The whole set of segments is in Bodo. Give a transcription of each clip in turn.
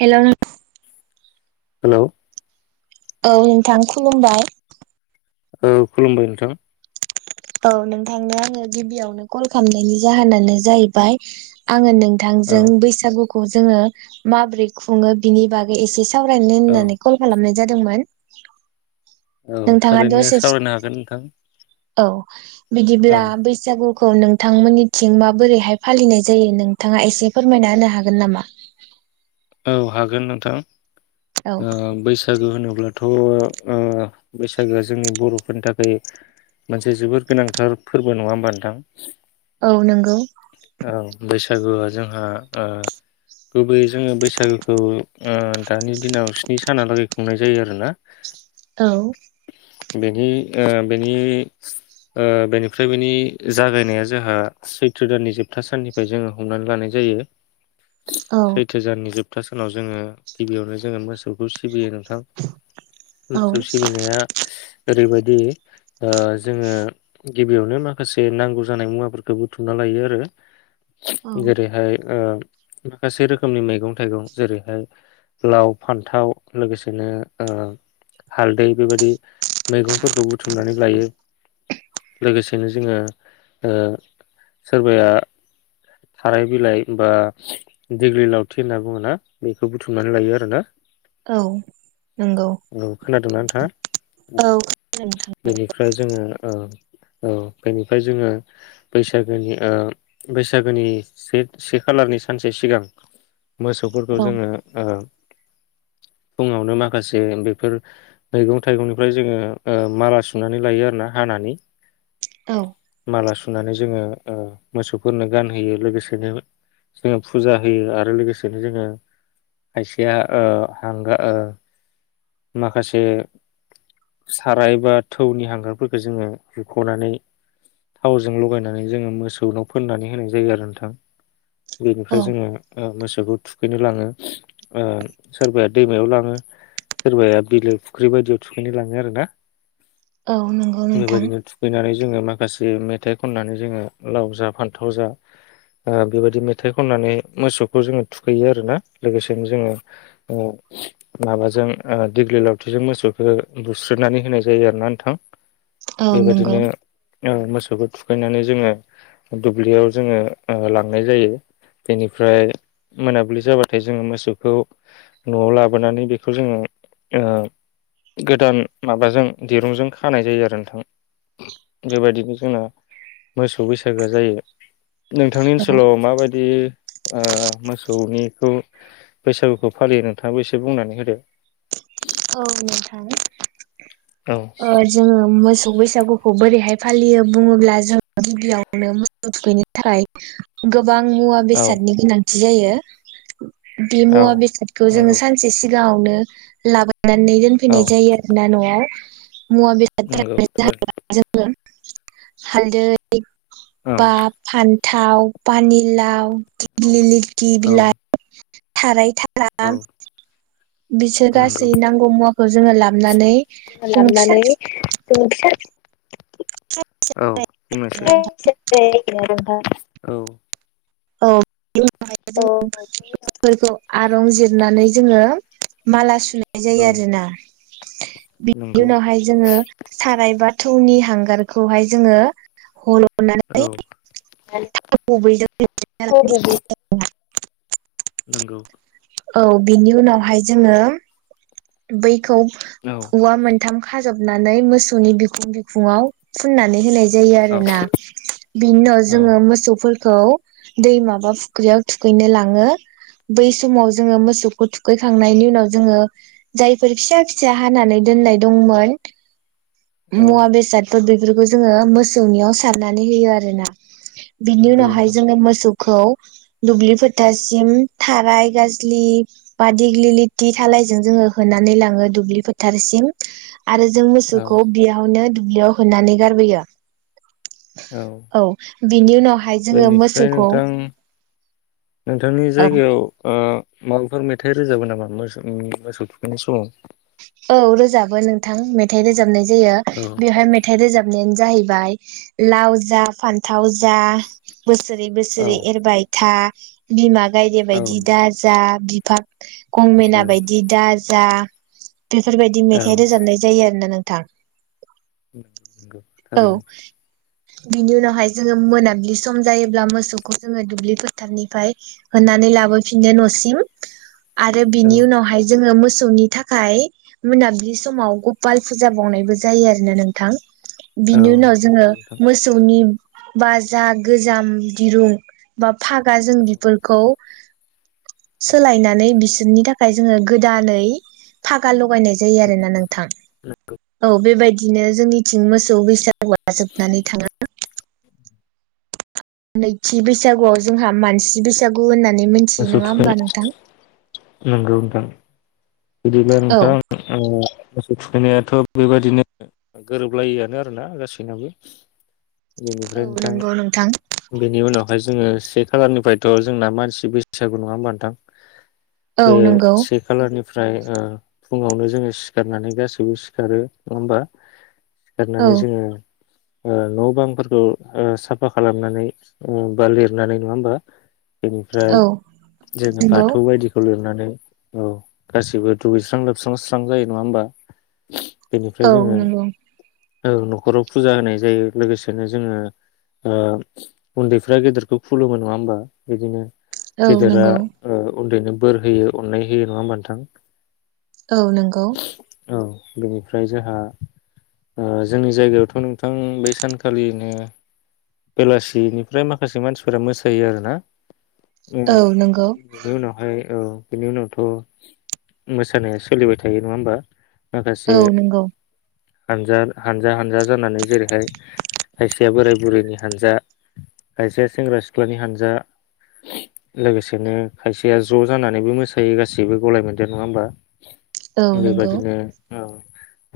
हेलौ नों हेलौ औ नोंथां खुलुमबाय औ खुलुमबाय नोंथां औ नोंथांनो आङो गिबियावनो कल खालामनायनि जाहोनानो जाहैबाय आङो नों थां औ जों बैसागु खौजोङो माब्रै खुङो बिनि बागै एसे सावरायनो औ होननानै कल खालामनाय जादोंमोन औ नोंथाङा थारैनो दसे सावरायनो हागोन नोंथां [inaudible] औ बिदिब्ला बैसागु खौ‌ नोंथांमोननिथिं माबोरैहाय फालिनाय जायो नोंथाङा एसे फोरमायना होनो हागोन नामा औ हागोन नोंथां औ ओ बैसागो होनोब्ला थ थ बैसागोआ जोंनि बरफोरनि थाखाय मोनसे जोबोर गोनांथार फोरबो नङा होमबा नोंथां औ नोंगौ औ बैसागुआ जोंहा ओ गुबैयै जोङो बैसा बैसागोखौ ओ दानि दिनाव स्नि सानालागैखौ खुंनाय जायो आरोना औ बेनि ओ बेनि ओ बेनिफ्राय बेनि जागायनाया जोंहा सैथ्रो दाननि जोबथा साननिफ्राय जोङो हमनानै लानाय जायो। औ सैथो जाननि जोब सप्था सानाव जोङो गिबियावनो जोङो मोसौखौ सिबियो नोंथां‌ औ मोसौ सिबिनाया ओरैबायदि दे ओ जोङो गिबियावनो माखासे नांगौ जानाय मुवाफोरखौ बुथुमना लायो आरो। औ जेरैहाय ओ माखासे रोखोमनि मैगं मैगं थाइगं जेरैहाय लाव फान्थाव लोगोसेनो हालदै बेबायदि मैगंफोरखौ बुथुमनानै लायो लोगोसेनो ओ जोङो सोरबाया थाराय बिलाइ बा दिग्लिलिथि होनना बुङो ना बेखौ बुथुमनानै लायो आरो। औ नंगौ औ खोनादोंना नोंथाङा औ बेनिफ्राय जोङो ओ औ बेनिफ्राय जोङो बैसागोनि ओ बैसागोनि से से खालारनि सानसे सिगां मोसौफोरखौ औ जोङो ओ फुङावनो माखासे बेफोर मैगं थाइगंनिफ्राय जोङो ओ माला सुनानै लायो आरो ना हानानै औ माला सुनानै जोङो ओ मोसौफोरनो गानहोयो लोगोसेनो जोङो फुजा होयो आरो लोगोसेनो बिनो जोङो खायसेया ओ हांगार ओ माखासे साराय बा थौनि हांगारफोरखौ जोङो हुखनानै थावजों लगायनानै जोङो मोसौनाव फोननानै होनाय जायो आरो नोंथां। बेनिफ्राय औ जोङो ओ मोसौ [unintelligible] थुखैनो लाङो ओ‌ सोरबाया दैमायाव लाङो सोरबाया बिलो फुख्रि बायदियाव थुखैनो लाङो आरो ना। औ नोंगौ नोंथां बेबायदिनो थुखैनानै जोङो माखासे मेथाइ खननानै जोङो लाव जा फान्थाव जा ओ बेबायदि मेथाइ खननानै मोसौखौ जोङो थुखैयो आरोना लोगोसेनो जोङो ओ माबाजों दिग्लि ओ लावथिजों मोसौखौ बुस्रोनानै होनाय जायो आरोना नोंथां। औ नंगौ बेबायदिनो ओ मोसौखौ थुखैनानै जोङो दुब्लियाव जोङो ओ लांनाय जायो। बेनिफ्राय मोनाबिलि जाबाथाय जोङो मोसौखौ न'आव लाबोनानै बेखौ जोङो ओ गोदान माबाजों दिरुंजों खानाय जायो आरो नोंथां, बेबायदिनो जोंना मोसौ बैसागोआ जायो। नोंथांनि ओनसोलाव माबायदि ओ मोस खौ निखौ बैसागुखौ फालियो नोंथाङाबो एसे बुंनानै होदो। औ नोंथां औ ओ जोङो मोसौ बैसागुखौ बोरैहाय फालियो बुङोब्ला जों गिबियावनो मोसौ थुखैनो थाखाय गोब बां मुवा औ बेसादनि गोनां थि जायो। बे औ मुवा बेसादखौ जोङो नंगौ सानसे सि गावनो लाबो नानै औ दोनफैनाय जायो आरोना न'आव। मुवा नंगौ बेसाद थारैनो [unintelligible] हालदै औ बा फान थाव पानि लाव दिग्लिलिथि औ बिलाइ थाराय था औ [unintelligible] बिसोर गासै नंगौ नांगौ मुवाखौ जोङो लाबोनानै जों फिसा लाबनानै फि जों फिसा औ बुंनोसै [unintelligible] औ औ औ [unintelligible] आरं जिरनानै जोङो माला सु नाय जायो आरोना बिनि नंगौ उनावहाय जोङो साराय बा थौनि हांगारखौहाय जोङो हल' नानै औ थाव गुबैजों [unintelligible] नोंगौ औ बिनि उनावहाय जोङो बै खौ औ औवा मोनथाम खाजबनानै मोसौनि बिखुं बिखुङाव फुननानै होनाय ज जायो औ आरोना बिनि उनाव औ जोङो मोसौफोर खौ दै माबा फुख्रियाव थुखैनो लाङो बै समाव जोङो मोसौखौ थुखैखांनायनि उनाव जोङो जायफोर फिसा फिसा हानानै दोननाय दंमोन औ मुवा बेसादफोर बे बेफोरखौ जोङो मोसौनियाव सारनानै होयो आरो ना बिनि नंगौ उनावहाय नोंथां जोङो मोसौ खौ दुब्लि फोथारसिम थाराय गाजलि बा दिग्लि लिथि दालायजों जोङो होनानै लाङो दुब्लि फोथारसिम आरो जों औ मोसौखौ बेयावनो दुब्लियाव होनानै गारबोयो औ बिनि उनाव बेनिफ्राय नोंथां नोंथांनि औ जायगायाव ओ माबाफोर मेथाइ रोजाबो नाम [unintelligible] मोसो मोसौ थुखैनाय समाव औ रोजाबो नोंथां मेथाइ रोजाबनाय जायो औ बेयावहाय मेथाइ रोजाब नायानो जाहैबाय लाव जा फान्थाव जा बोसोरै औ बोसोरै एरबाय था बिमा गायदे औ बायदि दाजा बिफा गंमेना नंगौ बायदि दाज जा बेफोरबायदि मेथाइ रोजाबनाय जायो आरोना नोंथ थां उ नोंगौ थारैनो बिनि उनावहाय जोङो मोनाबिलि सम जायोब्ला मोसौखौ जोङो दुब्लि फोथारनिफ्राय होनानै लाब बो फिनो न'सिम आरो औ बिनि उनावहाय जोङो मोस सौनि थाख खाय मोनाबिलि समाव गपाल फुजा बावनायबो जायो आरो ना नोंथां। औ बिनि उनाव जोङो नंगौ नोंथां मोसौनि बा जा गोजाम दिरुं बा फागा जों औ बिफोरखौ सोलायनानै बिसो रनि थाखाय जोङो गोदानै फागा ल गायनाय जायोआरोना नोंथां औ बेबाय बिदिनो जोंनिथिं मोसौ बैसा [inaudible] जोबनानै [unintelligible] नैथि बैसागुआव जोंहा मानसि बैसागु होनना नै मोनथियो मोसौ नङा थुखै होमबा नोंथां? नंगौ नोंथां। बिदिब्ला औ नोंथां ओ मोसौ थुखैनायाथ' बेबायदिनो गोरोबलायिआनो आरोना गासैनाबो बेनिफ्राय औ नोंथां नंगौ नोंथां बेनि उनाव जोङो से खालारनिफ्रायथ' जोंना मानसि बैससागु नङा होमबा नोंथां? औ बे नंगौ से खालारनि फ्राय फुङावनो जोङो सिखारनानै गासैबो सिखारो नङा होमबा? औ सिखारनानै जोङो ओ न' बांफोरखौ ओ साफा खालामनानै ओ बा लिरनानै नङा होमबा? बेनिफ्राय औ जोङो नंगौ बाथौ बायदिखौ लिरनानै औ गासिबो दुगैस्रां लोबस्रां स्रां जायो नङा होमबा? बेनिफ्राय औ जोङो नंगौ औ न'खराव फुजा होनाय जायो लोगोसेनो जोङो ओ उन्दैफ्रा गेदेरखौ खुलुमो नङा होमबा बिदिनो औ गेदेरा नंगौ ओ उन्दैनो बोर होयो अननाय होयो नङा होमबा नों थां? औ नंगौ औ बेनिफ्राय जोंहा ओ जोंनि जायगायावथ' नोंथां बै सानखालिनो बेलासिनिफ्राय माखासे मानसिफोरा मोसायो आरोना उम औ नंगौ बेनि उनावहाय औ बिनि उनावथ' मोसानाया सोलिबाय थायो नङा होमबा? माखासे औ नंगौ हानजा हानजा हानजा जानानै जेरैहाय खायसेया बोराय बुरैनि हानजा खायसेया सेंग्रा सिख्लानि हानजा लोगोसेनो खायसेया ज' जानानैबो मोसायो गासैबो गलाय मोन देर नङा होमबा? औ नंगौ बेबादिनो औ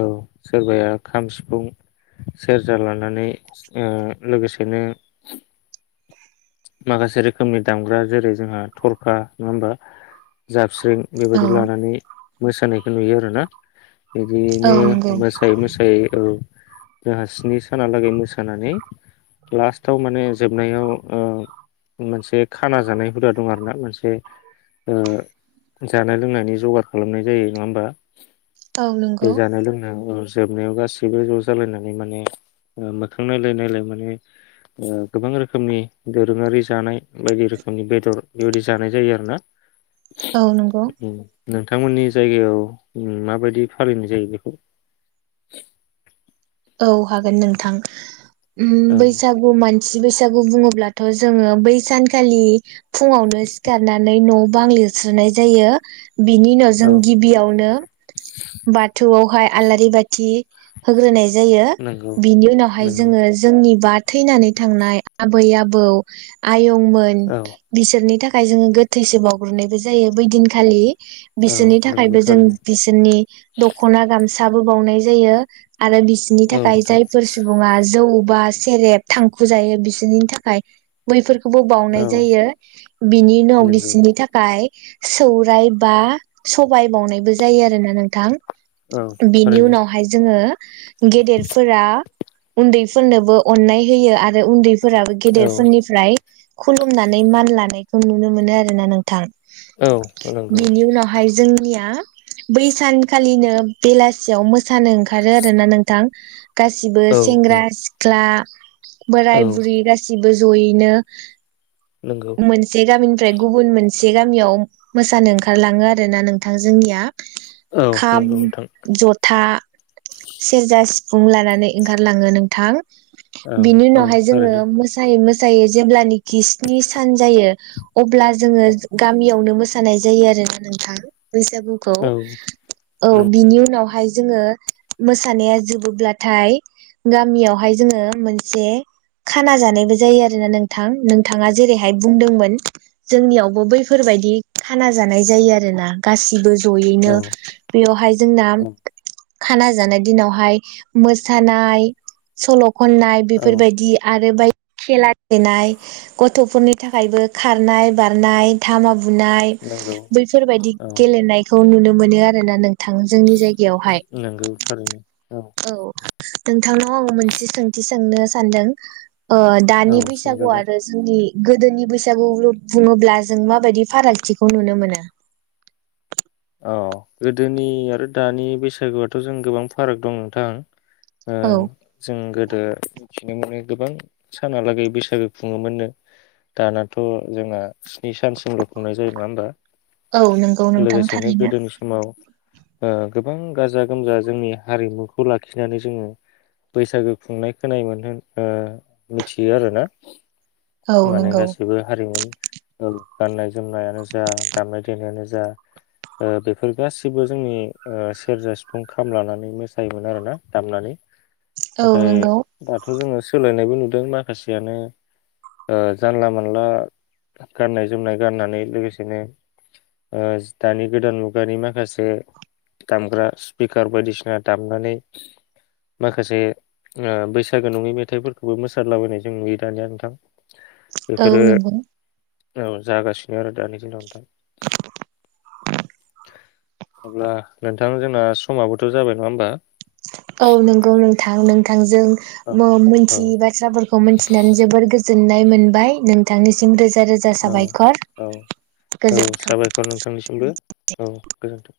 औ सोरबाया खाम, सिफुं, सेरजा लानानै ओ लोगोसेनो माखासे रोखोमनि दामग्रा जेरै जोंहा थरखा नङा होमबा जाबस्रिं औ लानानै मोसानायखौ नुयो आरो ना। औ बिदियैनो नंगौ मोसायै मोसायै औ जोंहा स्नि सानाला जानाय लोंनायनि जगार खालामनाय जायो नङा होमबा? औ बे नंगौ जानाय लोंनायाव ओ जोबनायाव गासैबो ज' जालायनानै माने ओ मोखां नायलाय नायलाय माने ओ गोबां रोखोमनि दोरोङारि जानाय बायदि रोखोमनि बेदर बेबायदि जानाय जायो आरो ना। औ नंगौ। उम नोंथांमोननि जायगायाव उम माबायदि फालिनाय जायो बेखौ? औ हागोन नोंथां। उम औ बैसागु मान सि बैसागु बुङोब्लाथ' जोङो बै सानखालि फुङावनो सिखारनानै न' बां लिरस्रोनाय जायो। बिनि उनाव जों औ गिबियावनो बाथौआवहाय आलारि बाथि होग्रोनाय जायो। नंगौ बिनि उनावहाय नंगौ जोङो जोंनि बा थैनानै थांनाय आबै, आबौ आ यंमोन औ बिसोरनि था खाय जोङो गोथैसो बावग्रोनायबो जायो बै दिनखालि। औ बिसोरनि नंगौ थाखायबो जों थारैनो बिसोरनि दख'ना गाम सा बो बावनाय जायो। आरो बि नि औ थाखाय नोंथां जायफोर सुबुङा जौ बा सेरेब थांखु जायो बिसोरनि थाखाय बैफोर खौबो बावनाय औ जायो। बिनि उनाव नंगौ बिसिनि थाखाय सौराय बा सबाइ बावनायबो जायो आरोना नोंथां। औ बेनि थारैनो उनावहाय जोङो गेदेरफोरा उन्दैफोरनोबो अननाय होयो आरो उन्दै फोराबो औ गेदेरफोरनिफ्राय खुलुमनानै मान लानायखौ नुनो मोनो आरोना नों थां। औ नंगौ बिनि उनावहाय जों [unintelligible] बै सानखालिनो बेलासियाव मो [unintelligible] ओंखारो आरो ना नों [unintelligible] गासिबो औ औ सेंग्रा सिख्ला [inaudible] बोराय औ बुरि गासि बो जयैनो नंगौ मोनसे गामिनिफ्राय गुबुन मोन से गामियाव मोसानो ओंखारलाङो आरो ना नोंथां जोंनिया। औ खाम, नंगौ नोंथां जथा, सि [unintelligible] सिफुं लानानै ओंखारलाङो नोंथां। औ बिनि औ उनावहाय जोङो थारैनो मोसायो। [unintelligible] जेब्लानिखि स्नि सान जायो अब्ला जोङो गामियावनो मोसा सा नाय जायो आरोना नोंथां। बैसागुखौ औ औ नों बिनि उनावहाय जोङो मो सानाया जोबोब्लाथाय गामियावहाय जोङो मोनसे खाना जानायबो जायो आरोना नोंथां नोंथाङा जेरैहाय बुंदोंमोन जोंनियावबो बैफोरबादि खाना जानाय जायो आरोना गासिबो। जयैनो औ बेयावहाय जोंना औ खाना जानाय दिनावहाय मोसानाय सल' खननाय औ बेफोरबायदि आरो बाय खेला गेलेनाय गथ'फोरनि थाखायबो खारनाय बारनाय धामा बुनाय नंगौ बैफोरबायदि औ गेलेनायखौ नुनो मोनो आरोना नों थां जोंनि जायगायावहाय। थैनो औ। नोंथांनाव आङो मोनसे सोंथि सोंनो सानदों। ओ औ दानि बैसागु सोंजागोन आरो जोंनि गोदोनि बैसागु बुङोब्ला जों मा बायदि फारागथिखौ नुनो मोनो? अ गोदोनि आरो दानि बैसागुआथ' जों गोबां फाराग दं नोंथां। ओ औ जों गोदो सिगांआवहाय गोबां सानहालागै बैसागो खुङोमोननो। दानाथ' जोंना स्नि सानसिमल' खुंनाय जायो नङा होमबा। औ नंगौ नोंथां। बिदिनो थारैनो गोदोनि समाव ओ गोबां गाजा गोमजा जोंनि हारिमुखौ लाखिनानै जोंङो बैसागु खुंनायखौ मिथियो आरोना। औ माने नंगौ गासैबो हारिमु औ गाननाय जोमनायानो जा दामनाय देनायानो जा ओ बेफोर गासैबो जोंनि सेरजा सिफुं खाम लानानै मोसायोमोन आरोना दामनानै। औ नाथाय नंगौ दाथ जोंङो सोलायनायबो नु बै माखासेयानो ओ जानला मोनला गाननाय जोमनाय गाननानै लोगोसेनो ओ दानि गोदान मुगानि माखासे दामग्रा स्पिकार बायदिसिना दामनानै माखासे बैसागु नंङै मेथाइफोरखौबो मोसाला बायनाय जों नुयो दानिया नोंथां। औ बेफोरो नंगौ औ जागासिनो आरो दानि दिनाव नोंथां। अब्ला नोंथां जोंना समाबोथ जाबाय नङा होमबा। औ नंगौ नोंथां नोंथांजों औ म औ मिथियै बाथ्राफोरखौ मिथिनानै जोबोर गोजो ननाय मोनबाय नोंथांनिसिम रो औ औ औ गोजोन्थों। साबायखर नोंथांनिसिमबो औ गोजोन्थों।